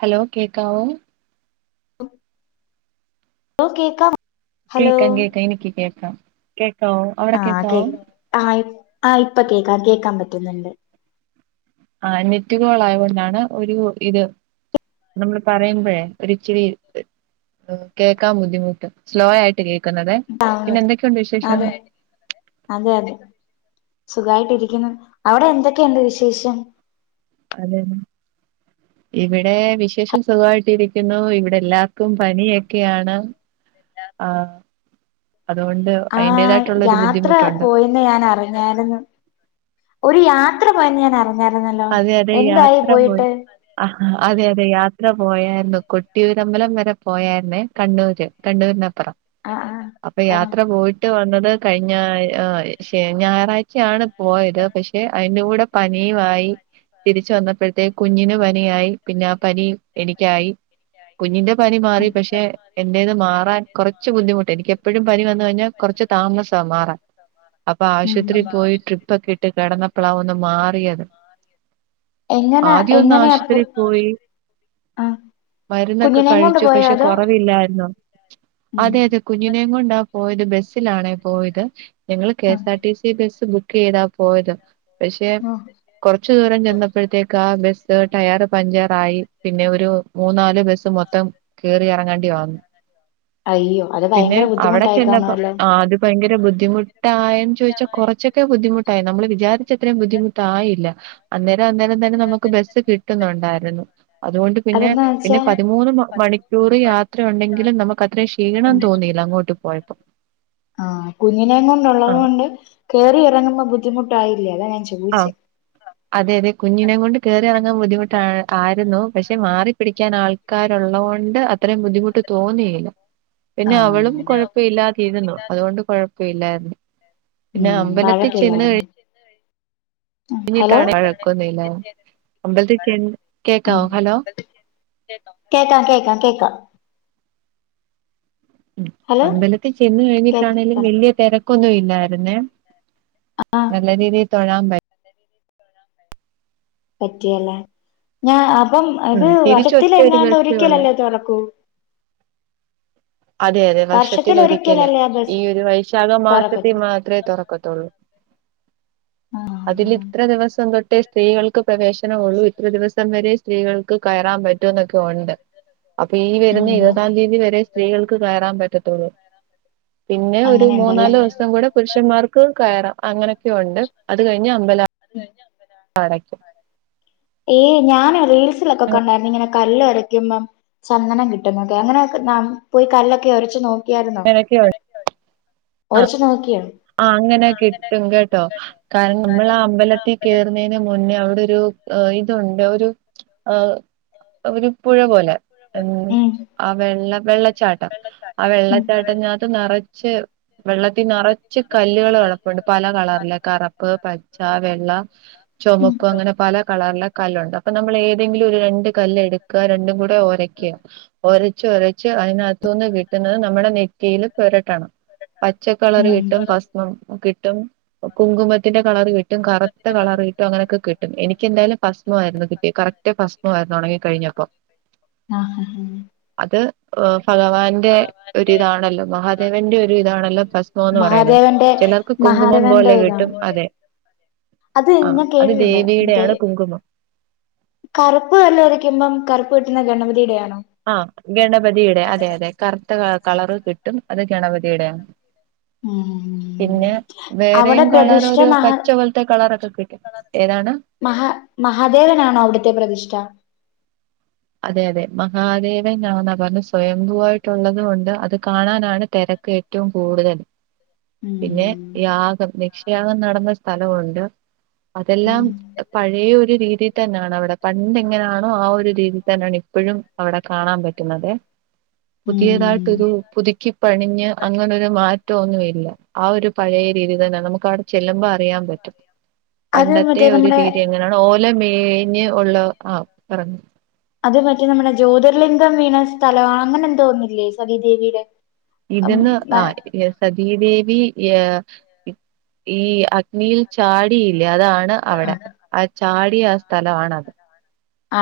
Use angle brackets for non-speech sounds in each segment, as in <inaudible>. Hello കേക്കാവോ ഉം ഓ കേക്കാം ഹലോ കേക്കാം കേക്കാം എനിക്ക് കേക്കാം കേക് ആഹ് കേ ആ ഇപ് ആ ഇപ്പോ കേക്കാം കേക്കാം പറ്റും ക്കുന്നുണ്ട് അഹ് നെറ്റ് കാൾ ആയോണ്ടാണ് ഒരു ഇത് നമ്മള് പറയുമ്പോഴെ ഒരു ഇച്ചിരി കേക്കാൻ ബുദ്ധിമുട്ട് സ്ലോ ആയിട്ട് കേക്കുന്ന് ക്കുന്നതേ, അതെ പിന്നെ എന്തൊക്കെയുണ്ട് വിശേഷം? സുഖം ആയിട്ട് ഇരിക്കുന്നു അവിടെ എന്തൊക്കയുണ്ട് വിശേഷം? അതെന്ന് ഇവിടെ വിശേഷം സുഗമായിട്ടിരിക്കുന്നു ഇവിടെല്ലാർക്കും പനിയോകെയാണ് അതുകൊണ്ട് ആ അതിന്റേതായിട്ടുള്ള ഒരു യാത്ര ബുദ്ധിമുട്ടുണ്ട് പോയെന്നു ഞാൻ അറിഞ്ഞാരുന്നു ഒരു യാത്ര ത്ര പോയെന്ന് ഞാൻ <unintelligible> അതെ അതെ എന്തായി യാത്ര പോയി പോയിട്ട് ആ അതെ അതെ യാത്ര പോയായിരുന്നു കൊട്ടിയൂരമ്പലം വരെ പോയാരിന്നേ കണ്ണൂര് കണ്ണൂരിന ആഹ് ആഹ് അപ്പ ആഹ് യാത്ര പോയിട്ട് <unintelligible> വന്നത് കഴിഞ്ഞ ഞായറാഴ്ചയാണ് പോയത് പക്ഷെ അയിന്റെ കൂടെ പനിയുമായി തിരിച്ച് വന്നപ്പഴത്തേ കുഞ്ഞിനു പനിയായി പിന്നെ ആ പനി എനിക്കായി കുഞ്ഞിന്റെ പനി മാറി ആഹ് പക്ഷെ എന്റേത് മാറാൻ കുറച്ച് ബുദ്ധിമുട്ട് എനിക്ക് എപ്പഴും പനി വന്നു കഴിഞ്ഞാൽ കുറച്ച് താമസ മാറാൻ അപ്പൊ ഉം ആശുപത്രി പോയി ട്രിപ്പ് ഒക്കെ ഇട്ട് കിടന്നപ്പളാ ഒന്ന് മാറിയത് എങ്ങനെ ആദ്യ ഒന്ന് എങ്ങനെയാ ആശുപത്രിൽ പോയി ആഹ് മരുന്നൊക്കെ കുഞ്ഞിനെയും കൊണ്ട് കഴിച്ചു പോയോ പക്ഷെ അതോ കൊറവില്ലായിരുന്നു ഉം അതെ അതെ കുഞ്ഞിനെയും കൊണ്ടാ പോയത് ബസ്സിലാണേ പോയത് ഞങ്ങള് ആഹ് KS R T C bus book ബുക്കെയ്താ പോയത് പക്ഷെ ആഹ് കുറ ദൂരം ചെന്നപ്പെഴത്തേക്കാ ബസ്സ് ടയർ പഞ്ചർ ആയി പിന്നെ ഒരു മൂന്നാല് ബസ്സ് മൊത്തം കേറി ഇറങ്ങാ <unintelligible> അയ്യോ അത് പിന്നെ ഭയങ്കര അവിടെ ബുദ്ധിമുട്ടായി ചെന്നപ്പം കാണുവല്ലോ ആ അത് ഭയങ്കര ബുദ്ധി <unintelligible> തായം ചോയിച്ചാൽ കുറച്ചൊക്കെ ബുദ്ധിമു <unintelligible> നമ്മള് വിചാരിച്ചത്രേയും ബുദ്ധിമുട്ടായില്ല അന്നെ അന്നേരം തന്നെ നമുക്ക് ബസ്സ് കിട്ടുന്നുണ്ടായിരുന്നു അതുകൊണ്ട് പിന്നെ അതെന്താ പിന്നെ വെച്ചാ പതിമൂന്ന് മണിക്കൂർ യാത്ര ഉണ്ടെങ്കിലും നമുക്ക് അത്രയും ഉം ക്ഷീണം തോന്നിയില്ല അങ്ങോട്ട് പോയ ആഹ് കുഞ്ഞിനേയൂം കൊണ്ടുള്ളത് ആഹ് കൊണ്ട് കേറി ഇറങ്ങുമ്പോ ബുദ്ധിമുട്ടായില്ലേ അതാ ഞാൻ ചോ ആ അതെ അതെ കുഞ്ഞിനെം കൊണ്ട് കേറി ഇറങ്ങാൻ ബുദ്ധിമുട്ടായിരുന്നു പക്ഷെ മാറി പിടിക്കാൻ ആൾക്കാരുള്ളോണ്ട് അത്രേയും ബുദ്ധിമുട്ട് തോന്നിയില്ല പിന്നെ അവളും ആഹ് കുഴപ്പം ഇല്ലാതിരുന്നു അതുകൊണ്ട് കൊഴപ് പിന്നെ ഉം വഴക്കില്ലായിരുന്നു ഹലോ വഴക്കൊന്നുല്ലാ. അമ്പലത്തിലൊക്കെയാണി ഉം കേക്കാവോ? ഹലോ കേക്കാം കേക്കാം കേക്കാം ഉം ഹലോ അമ്പലത്തി ചെന്നു കഴിഞ്ഞിട്ടാണേലും കേക്കാം വല്യ തിരക്കൊന്നും ഇല്ലായിരുന്നേ ആഹ് നല്ല രീതി തൊഴാൻ പ റ്റി അല്ലേ ഞാൻ അ പ്പം അത് ഉം തിരിച്ച് ഒറ്റ ഒരു വതത്തിലെങ്ങാണ്ട് ബസ്സേ ഉള്ളൂ ഒരിക്കലല്ലേ തുറക്കൂ അതെ അതെ വർഷത്തില് ഒരിക്കല്. വർഷത്തിലൊരിക്കലല്ലേ ആ ഈ ബസ് ഒരു വൈശാഖ മാസത്തി തുറക്കത്തു മാത്രേ തൊറക്കത്തൊള്ളു. ആഹ് അതിലിത്ര ദിവസം തൊ ട്ട് സ്ത്രീകൾക്ക് പ്രവേശനം ഉള്ളൂ ഇത്ര ദിവസം വരെ സ്ത്രീകൾക്ക് കയറാൻ പറ്റൂ എന്നൊക്കെ ഉണ്ട്. അപ്പെ ഈ വരുന്ന ഉം ഇരുപതാം തിയതി വരെ ത്രികൾക്ക് കയറാൻ പറ്റത്തൊള്ളു. പിന്നെ ഒരു അങ്ങനെയുണ്ടല്ലേ മൂന്നാല് ദിവസം കൂടെ പുരുഷൻമാർക്ക് ക കയറാം. അങ്ങനെ ക്കെയുണ്ട്. അതു കഴിഞ്ഞ് അമ്പല അടയ്ക്കും. ഈ ഞാന് റീൽസിലൊക്കെ കണ്ടാരുന്നു ഇങ്ങനെ കല്ല് ഒരയ്ക്കുമ്പം ചന്ദനം കിട്ടുന്നൊക്കെ. അങ്ങനെ ഒക്കെ പോയി കല്ല് ഒരച്ച് നോ <unintelligible> ഒരച്ചു നോക്കിയോ? ആ അങ്ങനെ കിട്ടും കേട്ടോ. കാരണം നമ്മള് ആ അമ്പലത്തിൽ കേറുന്നതിനു മുന്നേ അവിടൊരു ഇതുണ്ട്. ഒരു ഒരു പുഴപോലെ എന്ന് ഉം ആ വെള്ള വെളളച്ചാട്ടം. ആ ഉം വെള്ളച്ചാട്ടത്തിനകത്ത് നിറച്ച് വെള്ളത്തി നെറെ- ച്ച് കല്ലുകള് കിടപ്പുണ്ട്. പല കളറിലെ. കറുപ്പ്, പച്ച, വെളള, ഉം ചുവപ്പ് അങ്ങനെ പല കളറിലെ കല്ലുണ്ട് അപ്പൊ നമ്മള് ഏ ന്തെങ്കിലു ഒരു രണ്ട് കല്ല് എടുക്കുക. രണ്ടും കൂടെ ഒരയ്ക്ക. ഒരച്ച് ച്ച് ഒരച്ച് ച്ച് അതിനകത്തു നിന്ന് കിട്ടുന്നത് നമ്മുടെ നെറ്റിയില് പുരട്ടണം. പച്ച കളറ് കി ഉം ട്ടും. ഭസ്മം കിട്ടും. കുങ്കുമത്തിൻ്റെ കളറ് കിട്ടും, കറുത്ത കളറ് കിട്ടും, അങ്ങനൊക്കെ കിട്ടും. എനിക്കെന്തായാലും ഭസ്മായിരുന്നു കിട്ടിയേ. കറക്ട് ഭസ്മമായിരുന്നു ഉണങ്ങിക്കഴിഞ്ഞപ്പോ. ആഹ് ആഹ് അത് ആ ഭഗവാൻ്റെ ഒരു ഇതാണല്ലോ. മഹാദേവൻ്റെ ഒരു ഇതാണല്ലോ ഭസ്മമെന്നു പറയുന്നെ മഹാദേവൻ്റെ മഹാദേവൻ്റെ ഏതാ. അതെ അത് ആ ഞാൻ അത് കേട്ടിട്ടുണ്ട് മറ്റേ ദേവിയുടെയാണ് കുങ്കുമം കറുപ്പ് കല്ല് ഒരയ്ക്കുമ്പം ക കറുപ്പ് കിട്ടുന്നെ ഗണപതീടേയാ ആ ഗണപതീടേ അതെ അതെ കറ്ത്ത ക കളർ കിട്ടും അത് ഗണപതീ ടെയാന്ന് ഉം അവടെ വേറെയും കളർ പ്രതിഷ്ഠ ഒരു മഹാ പച്ച പോലത്തെ കളറൊക്കെ കിട്ടും ഏതാണ് മഹാ മഹാദേവനാണോ അവിട്ത്തെ പ്രതിഷ്ഠ അതെ അതെ മഹാദേവൻ ആന്നാ പറഞ്ഞ് സ്വയന്തുവായിട്ടുള്ളതും ഉണ്ട് അത് കാണാനാണ് തെരക്ക് ഏറ്റവും കൂടുതല്. പിന്നെ യാഗം ലക്ഷ് യാഗം നടന്ന സ്ഥലവുണ്ട്, അതെല്ലാം പഴയൊരു രീതി തന്നെ യാനവിടെ പണ്ട് ഇങ്ങനെയാണോ ആ ഒരു രീതി തെന്നെയാണ് ഇപ്പോഴും അവിടെ കാണാൻ പറ്റുന്നത് പുതിയതായിട്ടൊരു പുതുക്കി പണിഞ്ഞ് അങ്ങനെ മാ റ്റൊന്നുല്ല ആ ഒരു പഴേ രീതി തന്നെ നമുക്ക് അടു ചെല്ലുമ്പോ അറിയാൻ പറ്റും അത് പണ്ടത്തെ മറ്റേ ഒരു നമ്മുടെ രീതിഇങ്ങനാണോ ഓല മേഞ്ഞ് ഉള്ള ആ പറഞ്ഞു അത് മറ്റേ നമ്മുടെ ജ്യോതിർലിംഗം വീ ണതലവ അങ്ങനെ എന്തോ ഇല്ലേ സതി ദേവിയുടെ ഇതിന്ന് ആ സതീദേവി യേഹ് ഇ അഗ്നിയിൽ ചാടിയില്ല് യതാണ് അവിടെ ആ ചാടി ഈ ആ സ്ഥലാണ് അത്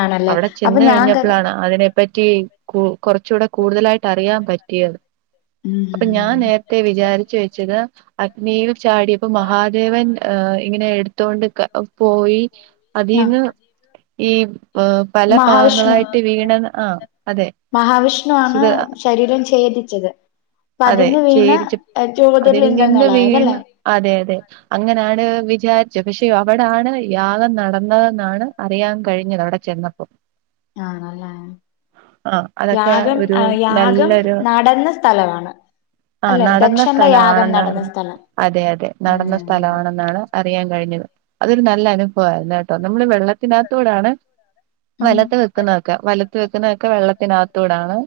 ആണല്ലേ അവിടെ അപ്പൊ ചെന്ന് ഞാൻ കരു കഴിഞ്ഞപ്പലാണ് അതിനെ പറ്റി റ്റി കു കുറച്ചൂടെ കൂടുതലായി അറിയാൻ പറ്റിയത് പ്പോ ഞാൻ അത് നേരത്തെ വിചാരിച്ച് വെച്ചത് അഗ്നിയിൽ ചാടിയപ്പോ മഹാദേവന്റെ ഹേ ഇങ്ങനെ എടുത്തോണ്ട് പോയി അതീന്ന് ഈ പല ഭാഗങ്ങളായിട്ട് വീണ് ആ അതെ മഹാവിഷ്ണുവാണ് സുട് അ ശരീരം ഛേദിച്ചത് അതെ പതിന്ന് വീണ ചേടിച്ചിട്ട് അതിൽ നിന്ന് വീണ് ജ്യോതിർലിംഗങ്ങളായതല്ലേ അതെ അതെ അങ്ങനാണ് വി യാച് പക്ഷെ അവടാണ് യാഗം നടന്നതെന്നാണ് അറിയാൻ കഴിഞ്ഞത് അവിടെ ചെന്നപ്പോ ആണല്ലേ ആ അതൊക്കെ യാഗം ഒരു യാഗം നല്ലൊരു നടന്ന ആഹ് സ്ഥലമാണ്അല്ലെ നടന്ന ദക്ഷന്റെ യാഗം സ്ഥലമാണെന്നാ നടന്ന പറഞ്ഞെ സ്ഥലം അതെ അതെ നടന്ന ഉം സ്ഥലമാണെന്നാണ് അറിയാൻ കഴിഞ്ഞത് അതൊരു നല്ല അനുഭവായിരുന്നു ട്ടോ നമ്മള് വെള്ളത്തിനാത്തൂടാണ് ഉം നെലത്ത് നിക്ക്ന്നതൊക്കെ വലത്ത് വെക്കുന്നതൊക്കെ വെള്ള അതിനകത്തൂടാണ്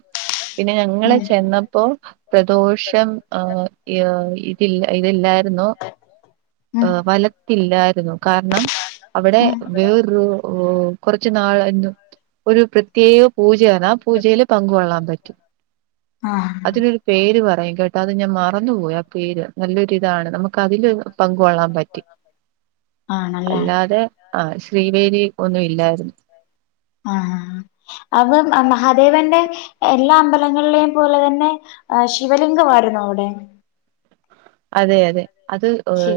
പിന്നെ ഞങ്ങള് ഉം ചെന്നപ്പോ പ്രദോഷം ആ ഏ ഇതില്ല ഇല്ലായിരുന്നു ത് നൊ ഉം ഏ വലത്തില്ലായിരുന്നു കാരണം അവിടെ ഉം വെറു ഒ കൊറച്ച് നാളായിരുന്നു ഒരു പി ത്യേക പൂജയാന്ന് ആ പൂജയിൽ പങ്ക് കൊള്ളാൻ പറ്റും ആഹ് അതിനൊരു പേര് പറയും കേട്ടാ അത് ഞാൻ മറന്ന് പോയി ആ പേര് നല്ലൊരിതാണ് നമ്മക്കതിൽ പങ്ക് കൊള്ളാൻ പറ്റി ആണല്ലേ അല്ലാതെ ആ ശ്രീവേദി ഒന്നും ഇല്ലായിരു ആ ആ അവർ മഹാദേവന്റെ എല്ലാ അമ്പലങ്ങളിലെയും പോലെ തന്നെ ശിവലിംഗവായിരുന്നോ അവിടെ അതെ അതെ അത് ശി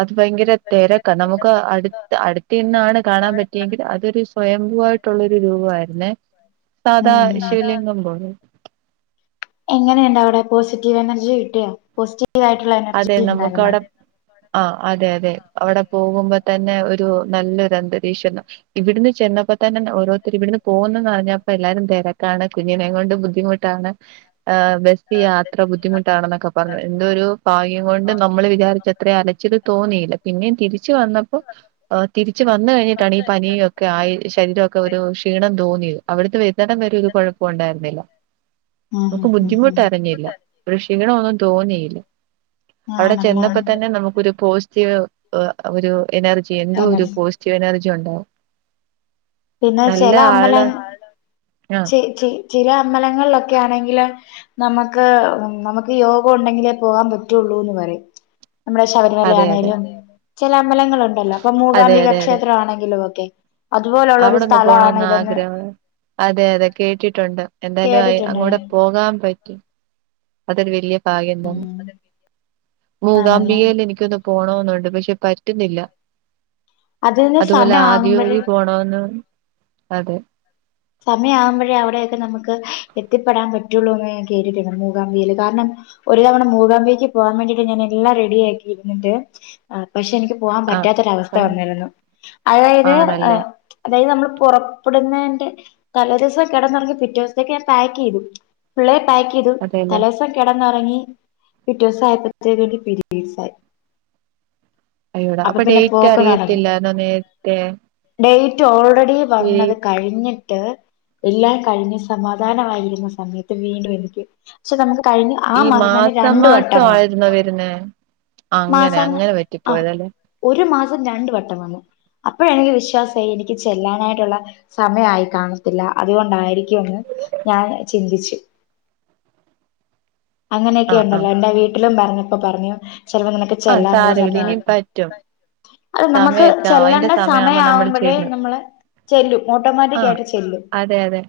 അത് ഭയങ്കര തെരക്കാ നന്മക് അടുത്ത് അടുത്ത് നിന്നാണ് കാണാൻ പറ്റിയെങ്കിലും അതൊരു സു <unintelligible> ആയിട്ടുള്ളൊരു രൂപമായിരുന്നെ സാധാ ശിവലിംഗം പോലെ എങ്ങനെ ഉണ്ടവിടെ പോസറ്റീവ് എനർജി കിട്ടിയോ പോസ അതെ നമുക്കവിടെ ആ അതെ അവിടെ പോകുമ്പോ തന്നെ ഒരു നല്ലൊരു അന്തരീക്ഷാ ഇവിടുന്ന് ചെന്നപ്പ തന്നെ ഓരോരുത്തര് തെ ഇവിടുന്ന് പോകുന്നെന്ന് അറിഞ്ഞപ്പോ എല്ലാരും തിരക്കാണ് കുഞ്ഞിനെം കൊണ്ട് ബുദ്ധിമുട്ടാണ് ആ ബസ് യാത്ര ബുദ്ധിമുട്ടാണെന്നൊക്കെ പറഞ്ഞു എന്തോരു കുഞ്ഞിനെം കൊണ്ട് നമ്മള് വിചാരിച്ചത്രയും അലച്ചില് തോന്നിയില്ല പിന്നെയും തിരിച്ചു വന്നപ്പോ തിരിച്ച് വന്ന് കഴിഞ്ഞിട്ടാണ് ഈ പനിയൊക്കെ ആയി ശരീരം ഒക്കെ ഒരു ക്ഷിണം തോന്നിയത് അവിടുന്നെ വരുന്നെടം വരെ ഒരു കൊഴപ്പോം ഒണ്ടായിരുന്നില്ല നമ്മക്ക് ഉം ഉം ബുദ്ധി <unintelligible> ഉം ഒരു ക്ഷിണം ഒന്നു തോന്നിയില്ല അവിടെ ആണല്ലേ ചെന്നപ്പം തന്നെ നമ്മക്കൊരു പോസറ്റീവ് ആ ഒരു എനർജി എന എന്തോരു പോസറ്റീവ് എനർജി <unintelligible> പിന്നെ നല്ല ചെല ആള് അമ്പലങ്ങ ആ ചെ ചെ ചെല അമ്പലങ്ങളിലൊക്കെ ആണെങ്കില് നമ്മക്ക് നമ്മക്ക് യോഗം ഒണ്ടങ്കിലെ പോകാൻ പറ്റുള്ളൂ എന്ന് പറയും നമ്മടെ ശബരിമല അതെ അതെ ആണെലും ചെല അമ്പലങ്ങൾ ഒണ്ടല്ലോ ഇപ്പം അതെ മുകാംബിക അതെ അതെ ക്ഷേത്രം ആണെങ്കിലും ഒക്കെ അതു അവിടൊന്ന് പോണന്ന് ആഗ്രഹഠ ഒണ് അതെ അതെ കേട്ടിട്ടുണ്ട് എന്തായാലും അയ് കേട്ടിട്ടുണ്ട് അവിടെ ഞാൻ പോകാൻ പറ്റ അതൊരു വല്യ ഭാഗ്യം തോന്നുന്നു ആണല്ലേ മൂകാംബികേല് എനിക്കൊന്ന് പോണോന്ന് ഒണ്ട് പക്ഷേ പറ്റുന്നില്ല അതിന് അതുപോലെ സമയം ആകുമ്പഴേ ആദിയോഗിയിൽ പോണംന്ന് അതെ സമയം ആവുമ്പഴേ അവിടേക്കെ നമുക്ക് എത്തിപെടാൻ പറ്റുളുന്ന് കേട്ടിട്ടുണ്ട് മൂകാംബികയിൽ കാരണം ഒരു തവണ മൂകാംബികക്ക് പോകാൻ വേണ്ടി ഞാൻ എല്ലാം റെഡി ആക്കി ഇരുന്നിട്ട് ആ പക്ഷെ എനിക്ക് പോകാൻ ആഹ് പറ്റാത്ത ഒരു അവസ്ഥ അതെ വന്നിരുന്നു അതായിത് ആണല്ലേ അതായിത് നമ്മൾ പുറപ്പെടുനെന്റെ തലേദിവസം കിടന്ന് ഉറങ്ങി പിറ്റേ ദിവസതെക്ക് ഞാൻ പാക്ക് ചെയ്തു പിള്ളെ പാക്ക് ചെയ്തു അതെല്ലേ തലേ ദിവസം കിടന്ന് <unintelligible> പിറ്റേ ദിവസം അയ്പത്തേക്ക് എനിക്ക് പിരീഡ്സ്‌ ആയി. അയ്യോടാ അപ്പൊ അപ്പ പിന്നെ ഡേയ്റ്റ് പോക്ക് നടന്നു അറിയത്തില്ലായിരുന്നോ നേരത്തെ? റ്റ് ഒൾറെ ഡി ഈ വന്ന് അത് കഴ്ഞ്ഞി ട്ട് എല്ലാം കഴിഞ്ഞു സമാധാനം ആയി ഇരുന്ന സമയത്ത് വീണ്ടും എനിക്ക് ക്ഷേ നമ്മക്ക് കഴിഞ്ഞു ആ ഈ മാസം തന്നെ രണ്ട് മാസം വട്ടം വന്ന് ആയിരുന്നോ വരുന്നേ അങ്ങനെ മാസം അങ്ങനെ ആഹ് പറ്റിപ്പോയതല്ലേ ഒരു മാസം രണ്ട് വട്ടം വന്നു. അപ്പോഴ എനിക്ക് വിശ്വാസം ആയി എനിക്ക് ചെല്ലാൻ ആയിട്ടുള്ള സമയം ആയി. കാണത്തില്ല അതുകൊണ്ടായിരിക്കുന്ന് ഞാൻ ചിന്തിച്ച്. അങ്ങനെയൊക്കെ ആഹ് ഉണ്ടല്ലോ എന്റെ വീട്ടിലും പറഞ്ഞ് അപ്പ പറഞ്ഞു ചിലപ്പോ നിനക്ക് അത് ചെല്ലാനുള്ള സാരവില്ല ഇനി സമയായിക്കാണും പറ്റും. അത് നമ്മക്ക് സമയൊക്കെ ആവും അതിന്റെ ചെല്ലണ്ട സമയം സമയമാവുമ്പോ നമ്മൾ ആവുമ്പഴേ ചെല്ലും നമ്മള് ചെല്ലു, ഓട്ടോമാറ്റിക്ക് ആഹ് ആയിട്ട് ചെല്ലും അതെ അതെ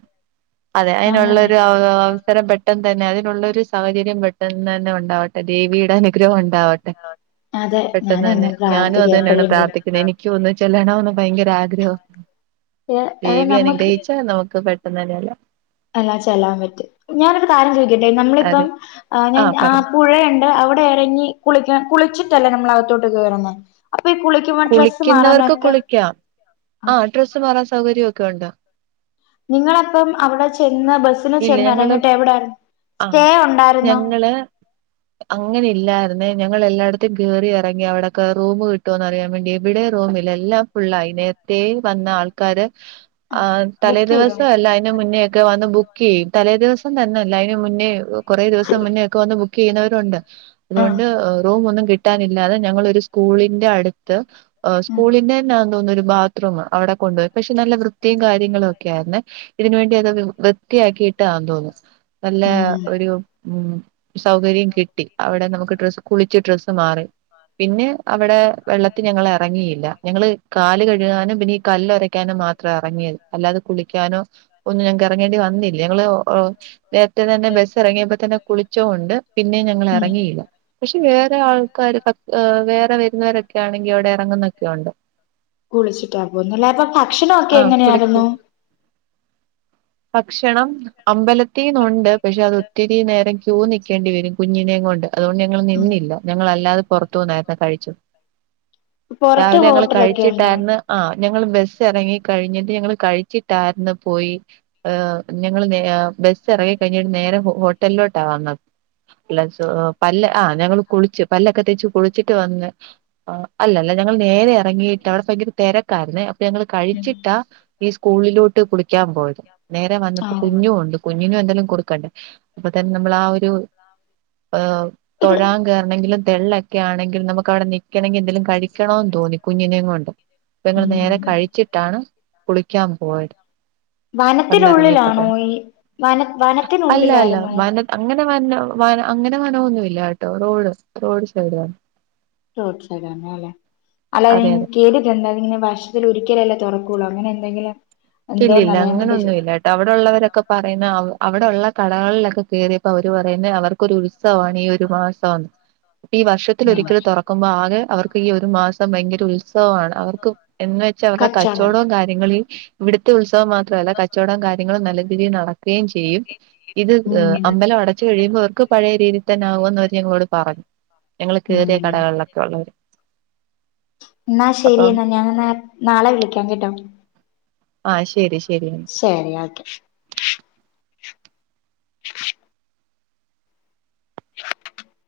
അതെ അയിനുള്ളൊരു അവ് അവസരം പെട്ടെന്ന് തന്നെ അതിനുള്ളൊരു സ് സാഹചര്യം പെട്ടന്ന് തന്നെ ഉണ്ടാവട്ടെ ദേവിടെ അനുഗ്രഹം ഉണ് ണ്ടാവട്ടെ അതെ പെട്ടെന്ന് തന്നെ ഞാനെങ്ങും ഞാനും പ്രാർത്ഥിക്ക അത് തന്നെ ആണ് പ് എപ്പോഴെങ്കിലും പ്രാർത്ഥിക്കണെ ഞാനും എനിക്കും ഒന്ന് ചെല്ലാണോന്ന് ഭയകര ആഗ്രഹം. അങ്ങനെ ഏ, അത് ദേവി നമുക്ക് അനുഗ്രഹിച്ചാൽ നമുക്ക് പെട് പെട്ടന്ന് തന്നെ അല്ല. <unintelligible> ചെല്ലാൻ പറ്റും ഞാൻ ഒരു കാര്യം ചോദിക്കട്ടെ നമ്മൾ ഇപ്പം അതെ ആഹ് ഞാൻ ആ പുഴ ഉണ്ട് അവിടെ ഇറങ്ങി കുളിക്കാൻ കുളിച്ച് <unintelligible> അല്ലെ നമ്മൾ അകത്തോട്ട് കേറുന്നേ അപ് കുളിക്കുന്നോർക്ക് കുളിക്കാം ആ ഡ്രസ്സ് മാറാൻ സൗകര്യം ഒക് ഒക്കെ ഒണ്ടോ? നിങ്ങൾ അപ്പം അവിടെ ചെ ന്ന് ബസിൽ ഇല്ല ചെന്ന് ഞങ്ങള് എറങ്ങിട്ട് എവിടാ ആ സ്റ്റേ ഒണ്ടായിരുന്നോ? ന്നെ ഞങ്ങൾ എല്ലാടുത്തും കേറി എറങ്ങി അവിടക്കെ റൂം കിട്ടുവോന്നു അറിയാൻ വേണ്ടി എവിടേം റൂമില്ലാ, എല്ലാം ഫുൾ ആയി, നേരത്തേ വന്ന ആൾക്കാര് ആ, ആഹ് തലേ ബുക്ക് ചെയ്തോ ദിവസം അല്ല അയിന് ദിവസമല്ല, അതിന് മുന്നേ ഒക്കെ വന്ന് ബു ക്ക് ചെയ്യും തലേ ദിവസം തന്നല്ല അയിന് മുന്നേ കൊറെ ദിവസം മുന്നേ ഒക്കെ വന്ന് ബു കീനവരും ഒണ്ട് വന്ന് ആ അതുകൊണ്ട് റൂം ഒന്നും കിട്ടാനില്ലാതെ ഞങ്ങൾ ഒരു സ്കൂളിന്റെ അടുത്ത് ഓ ഉം സ്കൂളിന്റെന്നാ തോന്ന്ന്നൊരു ബാത്രൂം അവിടെ കൊണ്ടുപോയി പക്ഷെ നല്ല വൃത്തിയും കാര്യങ്ങളും ഒക്കെ ആർന്നെ ഇതിനുവേണ്ടി ഒക്കെ വൃത്തിയാക്കി ഇട്ടആന്ന് തോന്നു നല്ല ഉം പിന്നെ ഒരു ഉം സൗകര്യം കിട്ടി അവിടെ നമ്മക് ഡ്രസ്സ്‌ കുളിച് ഡ്രസ്സ്‌ മാറി പിന്നെ അവിടെ വെള്ളത്തി ഞങ്ങൾ എറങ്ങിയില്ലാ ഞങ്ങള് കാലുകഴ്കാനും പിന്നെ ഈ കല്ലൊരക്കാനും മാത്രാ എറങ്ങിയത് അല്ലാതെ കുളിക്കാനോ ഒന്നും ഞങ്ങക്ക് ഇറങ്ങേണ്ടി വന്നി ന്നില്ല ഞങ്ങൾ ഓ നേരത്തെ തന്നെ ഡെസ്ക് ബസ് എറങ്ങിയപ്പോ തന്നെ തുടങ്ങി. കുളിച്ചോണ്ട് പിന്നെ ഞങ്ങൾ ഉം. പിന്നെ എറങ്ങീല പക്ഷെ വേറെ ആൾക്കാ ആ വേറെ വരുന്നവരൊക്കെ ആണെങ്കിൽ അവിടെ ഇറങ്ങുന്നയൊക്കെ ഒണ്ട് കുളിച്ചിട്ടാ പോന്നല്ലേ അപ്പൊ ഭക്ഷണൊക്കെ ആ കുളിക്ക് എങ്ങനെയായിരുന്നു ഭക്ഷണം അമ്പല തീന്നൊണ്ട് പക്ഷെ അത് ഒത്തിരിനേരം ക്യു നിക്കേണ്ടി വരും കുഞ്ഞിനേം കൊണ്ട് അതോണ്ട് ഞങ്ങൾ ഉം നിന്നില്ല ഞങ്ങൾ അല്ലാതെ പൊറത്തൂന്നായ്ര്ന്നു കഴിച്ചു പൊറത്ത് രാവിലെ ഞങ്ങൾ ഹോട്ടലൊക്കെ ഉണ്ടോ കഴിച്ചിട്ടാരുന്ന് ആ ഞങ്ങൾ ബസ് എറങ്ങിക്കഴിഞ്ഞിട്ട് ഞങ്ങള് കഴിച്ചിട്ടാര്ന്ന് പോയി ഏഹ് ഞങ്ങള് നേ ആ ബസ് എറങ്ങി കഴിഞ്ഞിട്ട് നേരെ ഹോട്ടലിലോട്ടാ വന്നത്. അല്ല ചോ പല്ല് ആ ഞങ്ങൾ കുളിച്ച്, പല്ലൊക്കെ തേച്ച്, കുളിച്ചിട്ട് വന്ന്. ആഹ് അല്ലല്ല ഞങ്ങൾ നേരെ ഇറങ്ങിട്ട് അവിടെ ഭയങ്കര തെരക്കാരുന്നേ അപ്പൊ ഞങ്ങൾ കഴിച്ചിട്ട ഈ സ്കൂളിലോട്ട് കുളിക്കാൻ പോയത് നേരെ വന്നപ്പോ ആഹ് കുഞ്ഞും ഒണ്ട് കുഞ്ഞിനു എന്തേലും കൊടുക്കണ്ടേ അപ്പൊ തന്നെ നമ്മള് ആ ഒ ഹ ഇത് തൊഴാൻ കേറണേങ്കിലും തെള്ളൊക്കെആണെങ്കിൽ നമ്മക്ക് അവിടെ നിക്കണങ്കിൽ എന്തേലും കഴിക്കണോന്ന്തോന്നി കുഞ്ഞിനേം കൊണ്ട് അപ്പൊ ഞങ്ങൾ ഉം നേരെ കഴിച്ചിട്ടാണ് കുളിക്കാൻപോയത് നത്തിലുള്ളിലാണോ ഈ വന വനത്തിലുള്ളിലാരുന്നോ ങ്ങന വനം അങ്ങന വനമൊന്നില്ല കേട്ടോ റോഡ് റോഡ്സൈഡ്ത റോഡ് സൈഡ്ആരുന്നു അല്ലെ അല്ല അതെ ഇങ്ങന അതെ കെട്ടിട്ടോണ്ട് അതിങ്ങനാ വർഷത്തിൽ ഒരിക്കലല്ലേ തുറക്കു കുളം അങ്ങനയെന്തെങ്കിലും- ഇല്ലിഇല്ല അങ്ങനഒന്നില്ല കേട്ട അവിടെയൊള്ളവരൊക്കെ പറയുന്ന ആ- അവിടെയൊള്ള കടകളിലൊക്കെ കേറിയപ്പോ അവർ പറയുന്ന അവർക്ക് ഒരു ഉത്സവാണ് ഈ ഒരു മാസം എന്ന് ഈ വർഷത്തിൽ ആഹ് ഒരിക്കൽ തുറക്കുമ്പോൾ ആകെ അവർക്ക് ഈ ഒരു ഒരുമാസം ഭയങ്കര ഉത്സാവാണ് അവർക്ക്- എന്നുവെച്ചാൽ അവരുടെ കച്ചോടം കച്ചവടവും കാര്യങ്ങളും ഇവിടുത്തെ ഉത്സ് മാത്രല്ല കച്ചോടൊം കാര്യങ്ങളും നല്ല <unintelligible> ഏൻ ചെയ്യും ഇത് ഉം അബലം അടച്ചു കയിമ്പോ അവർക്ക് പഴയ രീതി തന്നാവുന്നു ആദ്യം എന്നോട് പറഞ്ഞ് ഞങ്ങൾ ഉം കേറിയ കടകളിലൊക്കെ ഒള്ളൊര്- എന്നാ ശെരി എന്നാ ഞാനെന്നാ നാളെ വിളികാം കേട്ടോ- ആ ശെരി ശെ ശെരി ഓക്കെ